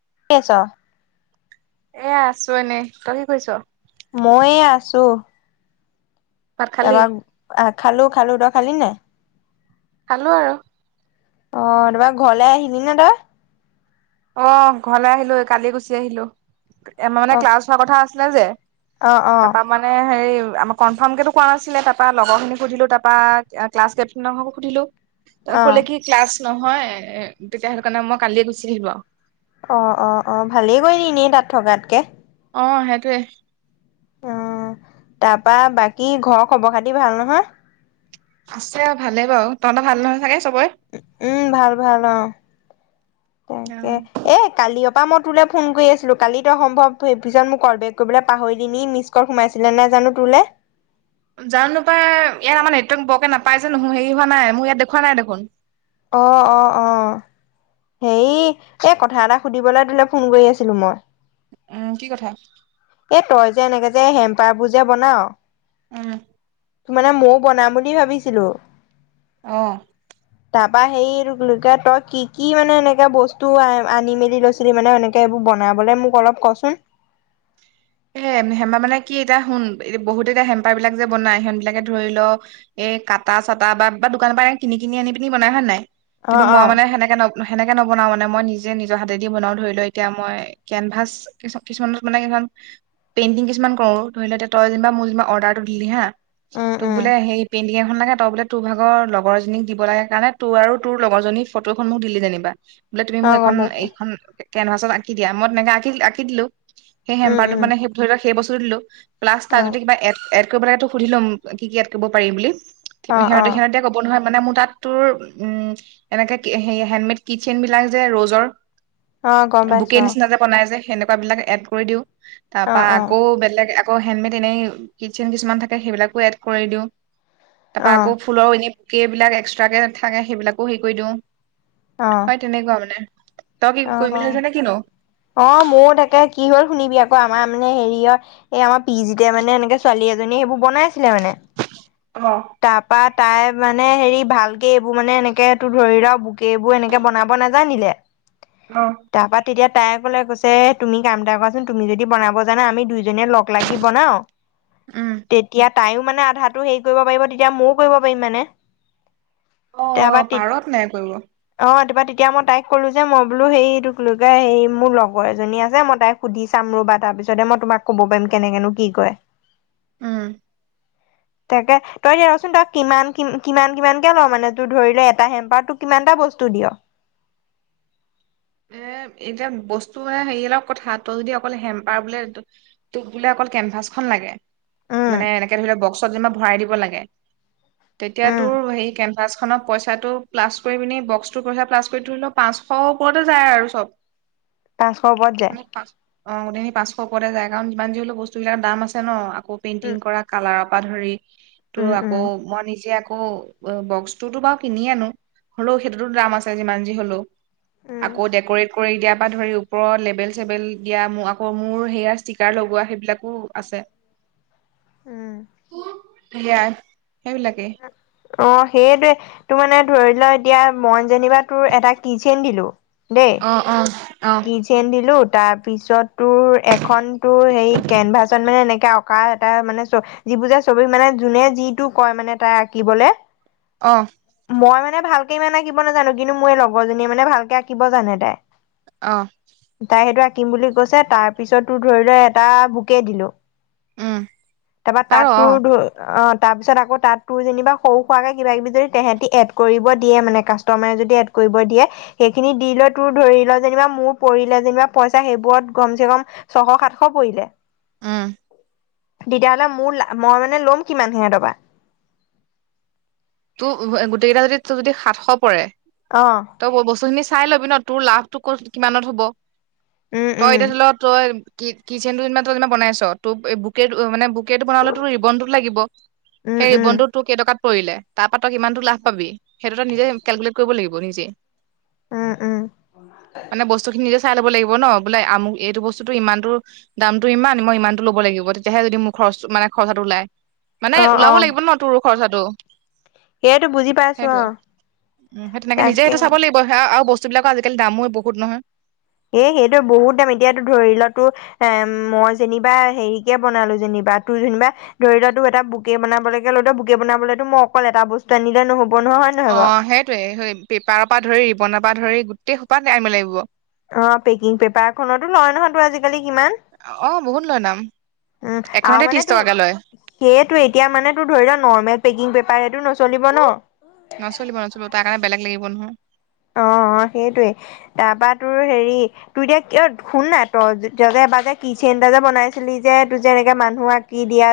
[unintelligible] এ আছো এনেই তই কি কৰিছো। মইয়ে আছো ভাত খালি তাৰপা আহ খালো খালো ত খালি নে? খালো আৰু অ' তোমাৰ ঘৰলে আহিলি নে তই অ' ঘৰলৈ আহিলো কালি গুচি আহিলো এ মানে অ ক্লাছ হোৱা কথা আছিলে যে অ অ তাৰপা মানে হেৰি আমাক কনফাৰ্ম কোৱা নাছিলে তাৰপা লগৰ খিনিক সুধিলো তাৰপা ক্লাছ কেপ্টনৰ হক সুধিলো অ তই কলে কি ক্লাছ নহয় এ তেতিয়া সেইটো কাৰণে মই কালিয়ে গুচি আহিলো আৰু অ অ অ ভালেই কৰি নিনেই তাত থকাতকে অ' সেইটোৱে অ' তাৰপা বাকী ঘৰৰ খবৰ খাতি ভাল নহয় আছে আৰু ভালেই বাৰু তহঁতৰ ভাল নহয় চাগে চবৰে উ উম ভাল ভাল অ অ তাকে এ কালি তাপা মই তোলৈ ফোন কৰি আছিলো কালিতো সম্ভৱেইত মোক কল বেক কৰিবলৈ পাহৰিল ন নি মিছ কল সোমাইছিলে নোন। জানো তোলে [unintelligible] জান নোপাই ইয়াত আমাৰ নেটৱৰ্ক বৰকে নাপাই যে নহয় হেৰি হোৱা নাই মই ইয়াত দেওৱ নাই দেখোন অহ অ অহ হে এই কথা এটা সুধিবলৈ তোলে ফোন কৰি আছিলো মই অ' কি কথা এ তই যে এনেকে যে হেম্পাৰবোৰ যে বনাও উম তো মানে মইও বনাম বুলি ভাবিছিলো অহ তাৰপা সেই লোকে তই কি কি মানে এনেকাে বস্তু আনি মেলি লৈছিলি মানে এনেকে এইবোৰ বনাবলে মোক অলপ কচোন [inaudible] হে হেম্পা মানে কি এতিয়া শুন এতিয়া বহুত এতিয়া হেম্পাৰ বিলাক যে বনাই সিহন বিলাকে ধৰি ল এ এ কাটা-চাটা বা দোকানৰ পৰা এনে কিনি কিনি আনি পিনি বনাই হয় নে নাই। অ কিন্তু অ মই মানে সেনেকে ন সেনেকে নবনাও মানে, মই নিজে নিজৰ হাতেদি বনাও। ধৰি ল, এতিয়া মই কেনভাচ কিছুমানত মানে কিছুমান পেইণ্টিং কিছুমান কৰো ধৰি লও তই যেনিবা মোৰ অৰ্ডাৰটো দিলি হা উম তোক উম বোলে সেই পেণ [unintelligible] লাগে তই বোলে তোৰ ভাগৰ লগৰ এজনীক দিব লাগে কাৰণে তোৰ আৰু তোৰ লগৰজনীৰ ফটোখন মোক দিলি যেনিবা। বোলে তুমি অ মোক গম এখন পাইছো এইখন কেনভাছত আঁকি দিয়া, মই তেনেকে আঁ-আঁকি দিলো। উম উম অ সেই [inaudible] কৰিব লাগো সুধি লম কি ইাত ক কৰিব পিম বুলি অ অ সিহঁতে সিহঁততি কব নহয়। মানে মোৰ তাত তোৰ উ এনেকে হেডমেড কিটচেন বিলাক যে ৰজৰ অ গম বকে পাইছো নিচিনা যে বনাই যে সেনেকুৱা বিলাক এড কৰি দিও তাৰ অ পৰা অ আকৌ বেলেগ আকৌ হেণ্ডমেড এনেই কিটচেন কিছুমান থাকে সেইবিলাকো এড কৰি দিওঁ তাৰপা অ অ আকৌ ফুলৰ এনে। কেইবিলাক এক্সট্ৰাকে নাথাকে সেইবিলাকো হেৰি কৰি দিও অ হয় তেনেকুৱা মানে। তই কি কৰিম অ বুলি ভাবিছ নে কিনো অ মোৰো তাকে কি হ'ল শুনিবি আকৌ। আমাৰ মানে হেৰিয়ৰ এই আমাৰ পিজতে মানে এনেকে ছোৱালী এজনী সেইবোৰ বনাইছিলে মানে। অ তটা পাত তাই মানে হেৰি ভালকে এইবোৰ মানে এনেকে ত ধৰি লও বোকে এইবোৰ এনেকে বনাব নাজানিলে। অ তাৰপা তেতিয়া তাই কলে কৈছে তুমি কাম এটা কৰাচোন তুমি যদি বনাব জানা আমি দুই। যনে লগ লাগি বনাও উম তেতিয়া তাইও মানে আধা হেৰি কৰিব পাৰিব তেতিয়া ময়ও কৰিব পাৰিম মানে অ অ তাৰপা পাৰত নাই কৰিব অ তাৰপা। তেতিয়া মই তাইক ক'লো যে মই বোলো সেইটোক লোকে সেই মোৰ লগৰ এজনী আছে মই তাইক সুধি চাম ৰুবা তাৰপিছতে মই তোমাক কব পাৰিম কেনেকেনো কি কয়। উম। তাকে। তই দ ৰচোন তই কিমান কি কিমান কিমানকৈ ল মানে তোৰ ধৰি ল এটা হেম্পাৰ তোক কিমানটা বস্তু দিয়। [inaudible] এ, এতিয়া বস্তু মানে হেৰি অলপ কথা তই যদি অকল হেম্পাৰ বোলে তটোপ বোলে অ অকল কেনভাচখনন লাগে উম। মানে এনেকে ধৰি লওক বক্সত যে ভৰাই দিব লাগে তেতিয়া উম। তোৰ হেই কেনফাচখনত পইচাটো প্লাছ কৰি পিনি বক্সটো পইচা প্লাছ কৰি তৰি লও পাঁচশ পৰতে যায় আৰু চব পাঁচশ ও পৰত মানে যায় পাঁচ অ গোটেইখিন পাঁচশ ওপৰতে যায় কাৰণিমান যি হলেও বস্তুবলাক দাম আছে ন আকৌ উম, পেইণ্টিং কৰা কালাৰৰ। ধৰি তো উম, আকৌ মই নিজে আকৌ বক্সটোতো বাৰু কিনি আনো হলেও সেইটোতো দাম আছে যিমান যি হলেও। উম। আকৌ ডেক'ৰেট কৰি দিয়া পৰা ধৰি ওপৰৰ লেবেল চেবেল দিয়া মোক আকৌ মোৰ হেয়াৰ ষ্টিকাৰ লগোৱা সেইবিলাকো আছে। উম। সয়াৰ [unintelligible] অ', সেইটোৱে তোৰ মানে ধৰি লোৱা এতিয়া মইন যেনিবা তোৰ এটা কিচেন দিলো। অ', অ',। কি চেন দিলো। তাৰ পিছত তোৰ এখন তোৰ হে কেনভাচত মানে এনেকে অঁকা এটা মানে চ। যিিবুজা ছবি মানে যোনে যিটো কয় মানে তাই আঁকিবলে। অঁ। মই মানে ভালকে ইমান আঁকিব নাজানো কিন্তু মোৰ এই লগৰজনীয়ে মানে ভালকে আঁকিব জানে তাই অ তাই সেইটো আঁকিম বুলি কৈছে তাৰ পিছত তো ধৰি লোৱা এটা বুকে দিলো। উম তাৰপা পাৰ তাতো অ ধ অ', তাৰপিছত আকৌ তাত তোৰ যেনিবা সৰু খোৱাকৈ কিবা কিবি যদি তেহাঁতি এড কৰিব দিয়ে মানে কাষ্টমাৰে যদি এড কৰি কৰিব দিয়ে সেইখিনি দি লৈ টোৰ ধৰি ল। যেনিবা মোৰ পৰিলে যেনিবা পইচা সেইবোৰত কম চে কম ছশ সাতশ পৰিলে। উম তেতিয়াহ'লে মোৰ মই মানে ল'ম কিমান হিনে তবা তো গোটেই কেইটা যদি যদি সাতশ পৰে অ তই বস্তুখিনি চাই লবি ন তোৰ লাভটো কত কিমানত হব উম তই উম এতিয়া ধৰি ল তই কি - কিচেন ইমান তমান বনাইছ তোক বুকে মানে বু কেইটো বনালে তোৰ ৰিবনতো লাগিব উম সেই উম ৰিবনতো তোৰ কেইটকাত পৰিলে তাৰপা তই কিমানতো লাভ পাবি সেইটো এটা নিজে কেলকুলট কৰিব লাগিব নিজে উম উম মানে বস্তু খিনি নিজে। চাই ল'ব লাগিব ন আমু বোলে এইটো বস্তুতটো ইমানটো দাম টো ইমান মই ইমান ল'ব লাগিব তেতিয়াহে যদি মুখৰ খচ মানে খৰচাটো ওলাই মানে অ অ ওলাব লাগিব ন তোৰ খৰচাটো। সেইটো বুজি পাইছো অ সেইটোৱে উম, সেই তেনেকে নিজে সেইটো তাকে চাব লাগিব সয়া আৰু বস্তু বস্তুবাক আজিকালি দামো বহুত নহয়। এ সেইটোে বহুত দাম এতিয়াতো ধৰি ল তোৰ এ মই যেনিবা হেৰিকে বনালো যেনি বা তোৰ যেনিবা ধৰি লোৱা ত এটা বকে বনাবলৈকে লৈলে বুকে বনাবলৈতো মই অকল এটা বস্তু আনিলে নহ'ব নহয় হয় নহয় অ বাৰু সেইটয়ে পেপাৰৰ পৰা ধৰি ৰিবনৰ পৰা ধৰি গোটেই সোপাত আনিব লাগিব অ, পেকিং পেপাৰ খতো লয় নহয় তো আজিকালি কিমান? অ বহুত লয় দাম উম আৰু এখনতে মানে ত্ৰিশ তো টকাকে লয় সেইয়েতোৱে এতিয়া মানে তোৰ ধৰি ল নৰ্মেল পেকি বেপাৰ সটো নচলিব ন। নচলিব - নচলিব তাৰ কাৰণে বেলেগ লাগিব নহয়। অ - অ সেইটয়ে তাৰপা তোৰ হেৰি তোৰ এতিয়া কিয় শুন নাই ত বাবে যে কিচেইন এটা যে বনাইছিলি যে তোৰ যে এনেকে মানুহ আঁকি দিয়া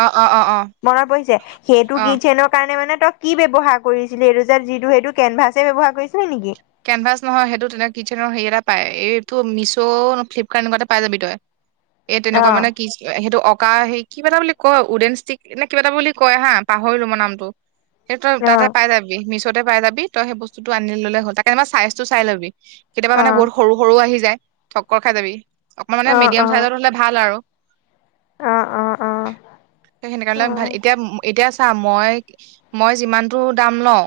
অ অ অ অ মনত পৰিছে সেইটো অ কি চনৰ কাৰণে মানে। কি ব্যৱহাৰ কৰিছিলে এইটো যে যিটো সেইটো কেনভাছে ব্যবহাৰ কৰিছিল। কেনভাছ নহয় সেইটো তেনেক কিচেনৰ সেৰি এটা পাই এইটো মিছ' ন ফ্লিপকাৰ্ট এনেকুৱা এটাত পাই যাবি তই এই অ তেনেকুৱা মানে কি চ সেইটো মানে কা সেই কিবা এটা বুলি কয় উডেন ষ্টিক নে কিবা এটা বুলি কয় হা পাহৰিলো মই নামটো সেই তই অ তাতে পাই যিছতে পাই যাবি তইেই বস্তুতটো আনি ললে হল তাকে মই চাইজটো চাই ল'ব। কেতিয়াবা অ মানে বহুত সৰু সৰু আহি যায় ঠক্কৰ খাই যাবি অকমান মানে অ মিডিয়াম অ চাইজত হলে ভাল আৰু অ অ সেই সেনে অ কাৰণে ভাল এতিয়া - এতিয়া চা মই মই যিমানতটো দাম লও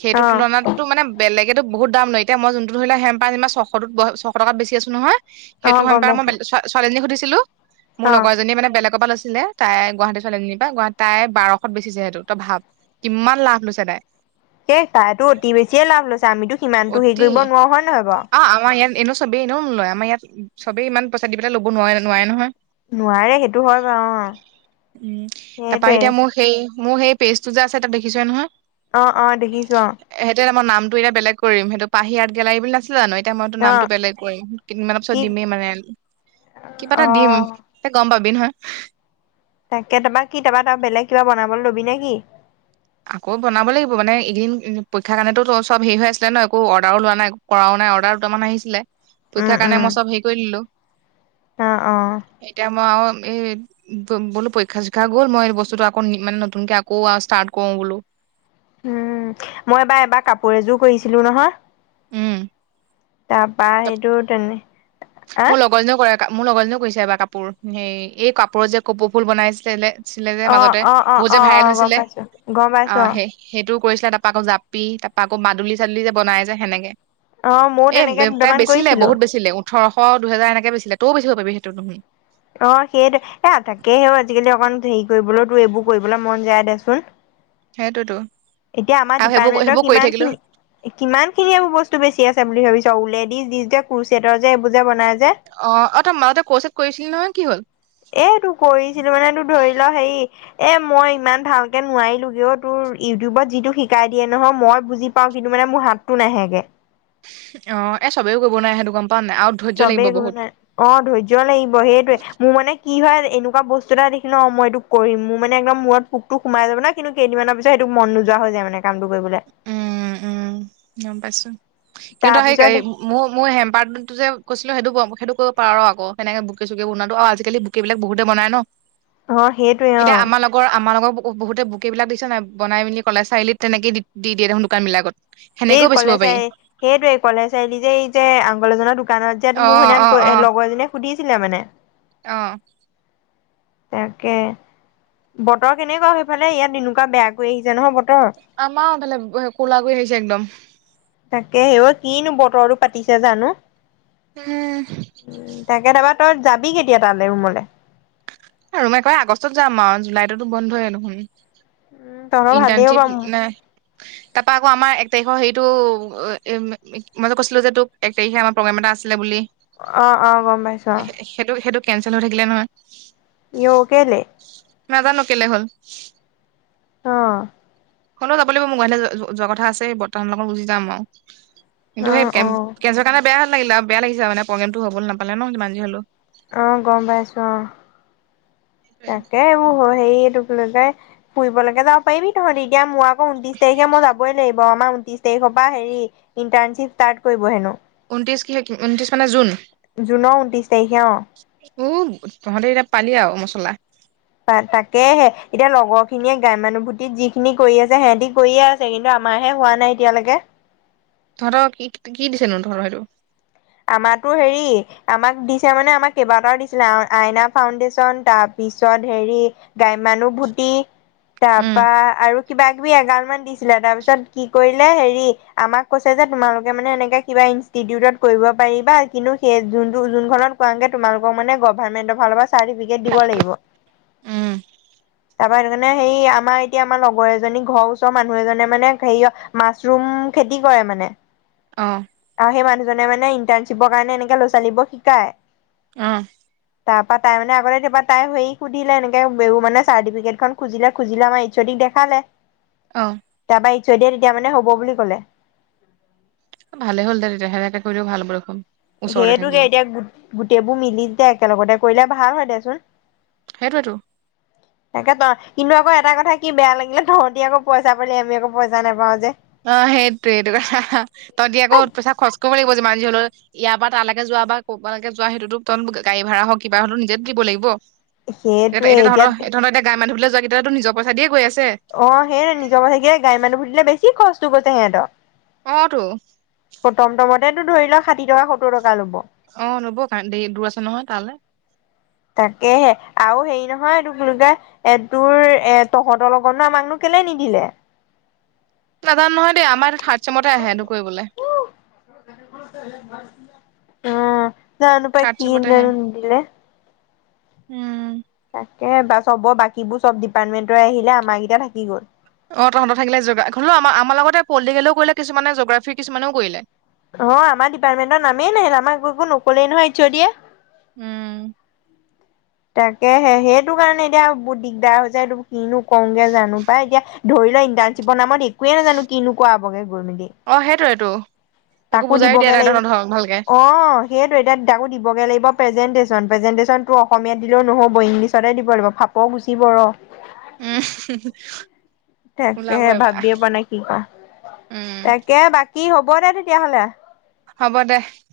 সেইটো অ তুলনাতো মানে বেলেগ বহুত দাম লয় এতিয়া মই যোনটো ধৰিল হেম্পাৰ যেনিবা ছশত ছশ টকাত বেছি আছো নহয় অ সেইটো সময় গম পাৰ মই পাইছো ছোৱালীজনীক সুধিছিলো মোৰ অ লগৰজনীয়ে মানে বেলেগৰ পৰা লৈ। ছিলে তাই গুৱাহাটী চোৱালী এজনী পা গুৱাহাট তাই বাৰশত বেছিছে সেইটো তই ভাৱ কিমান লাভ লৈছে তাই সেই তাইতো অতি বেছিয়ে লাভ লৈছে আমিতো সিমানতো হেৰি অতি কৰিব নোৱাৰো হয় নহয় বাৰু অ আমাৰ ইয়াত এনেও চবেই এনেও নলয় আমাৰ ইয়াত সবেই ইমান পইচা দি পেলাই ল'ব নোৱাৰে - নোৱাৰে নহয়। নোৱাৰে সেইটো হয় বাৰু অ উম, তাৰাপা সেইটোৱে এতিয়া মোৰ সেই মোৰ সেই পেজ টো যে আছে তাত দেখিছে নহয়। অ - অ দেখিছো। সেইটো এতিয়া মই নামটো এতিয়ােলেগ কৰিম সেইটো পাহি আৰ্ট গেলাৰী বুলি নাছিল। জানো এতিয়া মইতো অ নামটো বেলেগ কৰিম কেইদিনমানৰ পিছত কি দিমেই মানে কিবা অ এটা দিম ত গম পাবি নহয়। তাকে তাৰপা কি তাৰা ত বেলেগ কিবা বনাব ল'বি নে কি? আকৌ বনাব লাগিব মানে এদিন পৰীক্ষাৰ কাৰণেতো চব হেৰি হৈ আছিলে ন একো অৰ্ডাৰো লোৱা নাই কৰাও নাই। ম অৰ্ডাৰ দুটামান আহিছিলে। উম পৰীক্ষাৰ কাৰণে উম মই চব হেৰি কৰি দিলো অ অ এতিয়া মই আৰু এ বো বুলো পৰীক্ষা চইক্ষা গ'ল মই বস্তুটো আকৌ মানে নতুনকে আকৌ ষ্টাৰ্ট কওঁ বলো উম মইবাৰ এবাৰ কাপোৰ এযোৰ কৰিছিলো নহয় উম,, তাৰাপা সেইটো তেনে হ মোৰ লগৰজনীও কৰে মোৰ লগৰজনীয়েও কৈছে এবাৰ কাপোৰ হ এই কাপোৰৰ যে কপৌ ফুল বনাইছিলে ছিলে যে অ', মাজতে অ', অ', বহুত অ', যে ভাইৰেল অ', গম হৈছিলে পাইছো গম পাইছো অ অ', সেই সেইটো কৰিছিলে তাৰপৰা আকৌ জাপি তাৰাপা আকৌ মাদুলী চাদুলি যে বনাই যে সেনেকে অ মোৰ এ তেনেকে তাই দুটামান বেচিলে কৰিছিলো। বহুতেছিলে ওঠৰশ দুহেজাৰ এনেকে তও বেছিব পাৰি সেইটো নহয় অ সেইটো এ থাকেহে আজিকালি অকমান হেৰি কৰিবলৈ তোৰ এইবোৰ কৰিবলৈ মন যায় দেচোন সেইটোতো এতিয়া আমাৰ আৰু সেইবোৰ ডিপাৰ্টমেন্টৰ সেইবোৰ কৰি কিমান থাকিলো খিনি কিমান খিনি এইবোৰ বস্তু বেছি আছে বুলি ভাবিছ ওলেদি দি যে কুোচডৰ যে এইবোৰ যে বনাই যে অ অ তই মতে কৌচেত কৈছিল এ তো কৰিছিলো মানে তোৰ ধৰি ল হেৰি এ মই ইমান ভালকে নোৱাৰিলোগেও তোৰ ইউটিউবত যিটো শিকাই দিয়ে নহয় মই বুজি পাওঁ কিন্তু মোৰ হাতটো নাহেগে অ এই চবেও কৰিব নোৱাৰাই সেইটো কাম চবেই কৰিব নোৱাৰে অ ধৈৰ্য লাগিব সেইটোৱে মোৰ মানে কি হয় এনেকুৱা বস্তু এটা দেখিলো অ মই এইটো কৰিম মোৰ মানে একদম মূৰত পোকটো সোমাই যাব না কিন্তু কেইদিনমানৰ পিছত সেইটো মন নোযোৱা হৈ যায় মানে কামটো কৰিবলৈ উম উম গম পাইছো কিন্তু তাৰ পিছত সেই মোৰ মোৰ হেম্পাৰ্ডটো যে কৈছিলো সেইটো কম সেইটো কৰিব পাৰ আৰু আকৌ হেনেকে বুকে চুকে বনাতো আও আজিকালি বুকে বিলাক বহুতে বনাই ন অ সেইটোৱে অ এতিয়া আমাৰ লগৰ আমাৰ লগৰ বহুতে বুকেইবিলাক দিছে নাই বনামেলি কলেজ চাৰি আলিত তেনেকেই দি দিয়ে দেখোন দোকানবিলাকত এই কলে চাৰি সেইটোৱে কলেজ চাৰিআলি যে এই যে আংগলজনৰ দোকানত অ তেতিয়াতো মোক সেই লগৰজনীয়ে সুধিছিলে মানে অহ তাকে বতৰ কেনেকুৱা সেইফালে ইয়াত এনেকুৱা বেয়াকৈ আহিছে নহয় বতৰ আমাৰও বোলে কোলা কৰিগ আহিছে একদম তাকে সেইও কিনো বতৰো পাতিছে জানো হম উম তাকে তাৰপৰা তই যাবি কেতিয়া তালৈ ৰুমলৈ আৰু মই কয় আগষ্টত যাম আৰু জুলাইততো বন্ধ হয়ে দেখোন উম তহঁতৰ ভালেই হ'ব ইণ্টাৰনশ্বিপ নাই তাৰ পৰা আকৌ আমাৰ এক তাৰিখৰ হেইটো মই যে কৈছিলো যে তোক এক তাৰিখে আমাৰ প্ৰগ্ৰেম এটা আছিলে বুলি আহ অ গম পাইছো সেইটো সেইটো কেনচেল হৈ থাকিলে নহয় ইও কেলে নাজানো কেলে হল অ শুনো যাব লাগিব মোৰ এতে যোৱা কথা আছে বৰ্তমান লগত গুজি যাম আৰু কিন্তু অ সেই অ কেঞ্চেল কাৰণে বেয়া লাগিলে আও বেয়া লাগিছে মানে প্ৰগেমটো হ'ব নাপালে ন সিমান যি হলো আহ গম পাইছো আহ তাকে এইবোৰ হৈ সেইটোক ফুৰিবলৈকে যাব পাৰিবি তহঁতি এতিয়া মোৰ আকৌ উনত্ৰিশ তাৰিখে মই যাবই লাগিব আমাৰ ঊনত্ৰিশ তাৰিখৰ পৰা হেৰি ইন্টাৰ্নশিপ ষ্টাৰ্ট কৰিব হেনো ঊত্ৰিছ ঊত্ৰিছ মানে জুন জুনৰ ঊনত্ৰিশ তাৰিখে অ উ তহঁতে এতিয়া পালি আৰু মছলা তাকেহে এতিয়া লগৰ খিনিয়ে গ্ৰাম্যানুভূতিত যিখিনি কৰি আছে সিহঁতি কৰিয়ে আছে কিন্তু আমাহে হোৱা নাই এতিয়ালৈকে তহঁত কি কি দিছেনো তহৰ সেইটো আমাৰতো হেৰি আমাক দিছে মানে আমাক কেইবাটাও দিছিলে আইনা ফাউডেশ্যন তাৰ পিছত হেৰি গাম্যানুভূতি উম তাৰপা আৰু কিবা [unintelligible] এগাল মান দিছিলে তাৰপিছত কি কৰিলে হেৰি আমাক কৈছে যে তোমালোকে মানে এনেকে কিবা ইনষ্টিটিউটত কৰিব পাৰিবা কিন্তু সেই যোনটো যোনখনত কৰাগে তোমালোকক মানে গভাৰমেন্টৰ ফালৰ পৰা চৰ্টিফিকেট দিব লাগিব উম তাৰপা সেইকাৰণে সে আমাৰ এতিয়া আমাৰ লগৰ এজনী ঘৰৰ ওচৰৰ মানুহ এজনে মানে হেৰি মাছৰুম খেতি কৰে মানে [inaudible] অ'। আৰু সেই মানুহজনে মানে ইণ্টাৰ্শ্বিপৰ কাৰণে এনেকে ল'ৰা ছোৱালীবোৰক শিকায়। আহ। তাৰ পৰাৰা তাই মানেগতেতিা তাই সে সুধিলে এনেকে ব মান চাৰ্টিফিকেট খুজিলে খুজিলে আমাৰ এইচঅ'ডি দেখালে অ তাৰপা ইশছয় দিয়ে তেতিয়া মানে হ'ব বুলি ক'লে। ভালে হ'ল দে তেতিয়া সেনেকে কৰিলেও ভাল দেখোন। ওচৰতে সেইয়েতোকে থাকিলে এতিয়া গোটেইবোৰ মিলি দে একেলগতে কৰিলে ভাল হয় দেচোন। সেইটোৱেতো। একে ত'। কিন্তু আকৌ এটা কথা কি বেয়া লাগিলে তহঁতি আকৌ পইচা পালি আমি আকৌ পইচা নাপাওঁ যে। অ', সেইটো সেইটো তহঁতি আকৌ পইচা খৰচ কৰিব লাগিব। যিমান যি হ'লেও ইয়াৰ পৰা তালৈকে যোৱা বা ক'বালৈে য সটোো তহত গাড়ী ভা়ড়া হওঁক কিবা হওঁক নিজেতো দিব লাগিব। এতিয়া এতি তহঁততিয়া তঁত এতি গ মানুবুললৈ যোৱা কেতিয়াাতো নিৰ পইচা দিয়ে গৈ আছে। অ', সেইয়হে নিজৰ কথাকে গাম্যানুভুতিলে বেছি কষ্ট কৰিছে সিহঁতৰ। অ' তো। এটো ধৰি লোৱা ষাঠি টকা সত্তৰ টকা। ল'ব অ লব দে দূৰ আছে নহয় তালৈ তাকেহে আৰু হেৰি নহয় এই তা এ তোৰ এ তহঁতৰ লগতনো আমাকনো কে নিদিলে। [unintelligible] নাজানো নহয় দেই আমাৰ এইটো থাৰ্ড চেমতে আহে সটো কৰিবলে। অ জানো পাই থাৰ্ড কি চেমতে আহে এনোনন্দিলে উম। তাকে বা চবৰ বাকীবোৰ চব ডিপাৰ্টমেন্টৰে আহিলে আমাৰ কেইটা থাকি গ'ল। অ', তহঁত থাকিলে জ হলেও আ আমাৰ লগতে পলিটিকেলও কৰিলে কিছুমানে জোগ্ৰাফি কিছুমানেও কৰিলে। অ', আমাৰ ডিপাৰ্টমেন্টৰ নামেই নাহিল আমাক একো নকলেই নহয় এইচঅ'দিয়ে। উম। তাকে সেইটো কাৰণে এতিয়া বহুত দিগদাৰ হৈ যায় এই কিনো কওঁগে জানো পাই এতিয়া ধৰি লও ইণ্টাৰ্শিপৰ নামত কোৱে নাজানো কিনো কৰাবগে গৈ মেলি। অ সেইটোৱেতো একো তাকো বুজাইও দিয়া দিবগে নাই লাগিব তহঁতৰ ভালকে অ', সেইয়টো এতিয়া তাকো দিবগে লাগিব। প্ৰেজেণ্টেশ্যন প্ৰেজেণ্টেশ্যনটো অসমীয়াত দিলেও নহ'ব ইংলিছতে দিব লাগিব ফাপৰ গুচিব ৰহ। উম ওলাব তাকেহে এবাৰ ভাবিয়ে পোৱা নাই কি কওঁ, উম তাকে বাকী কি হ'ব দে তেতিয়াহ'লে। হ'ব দে।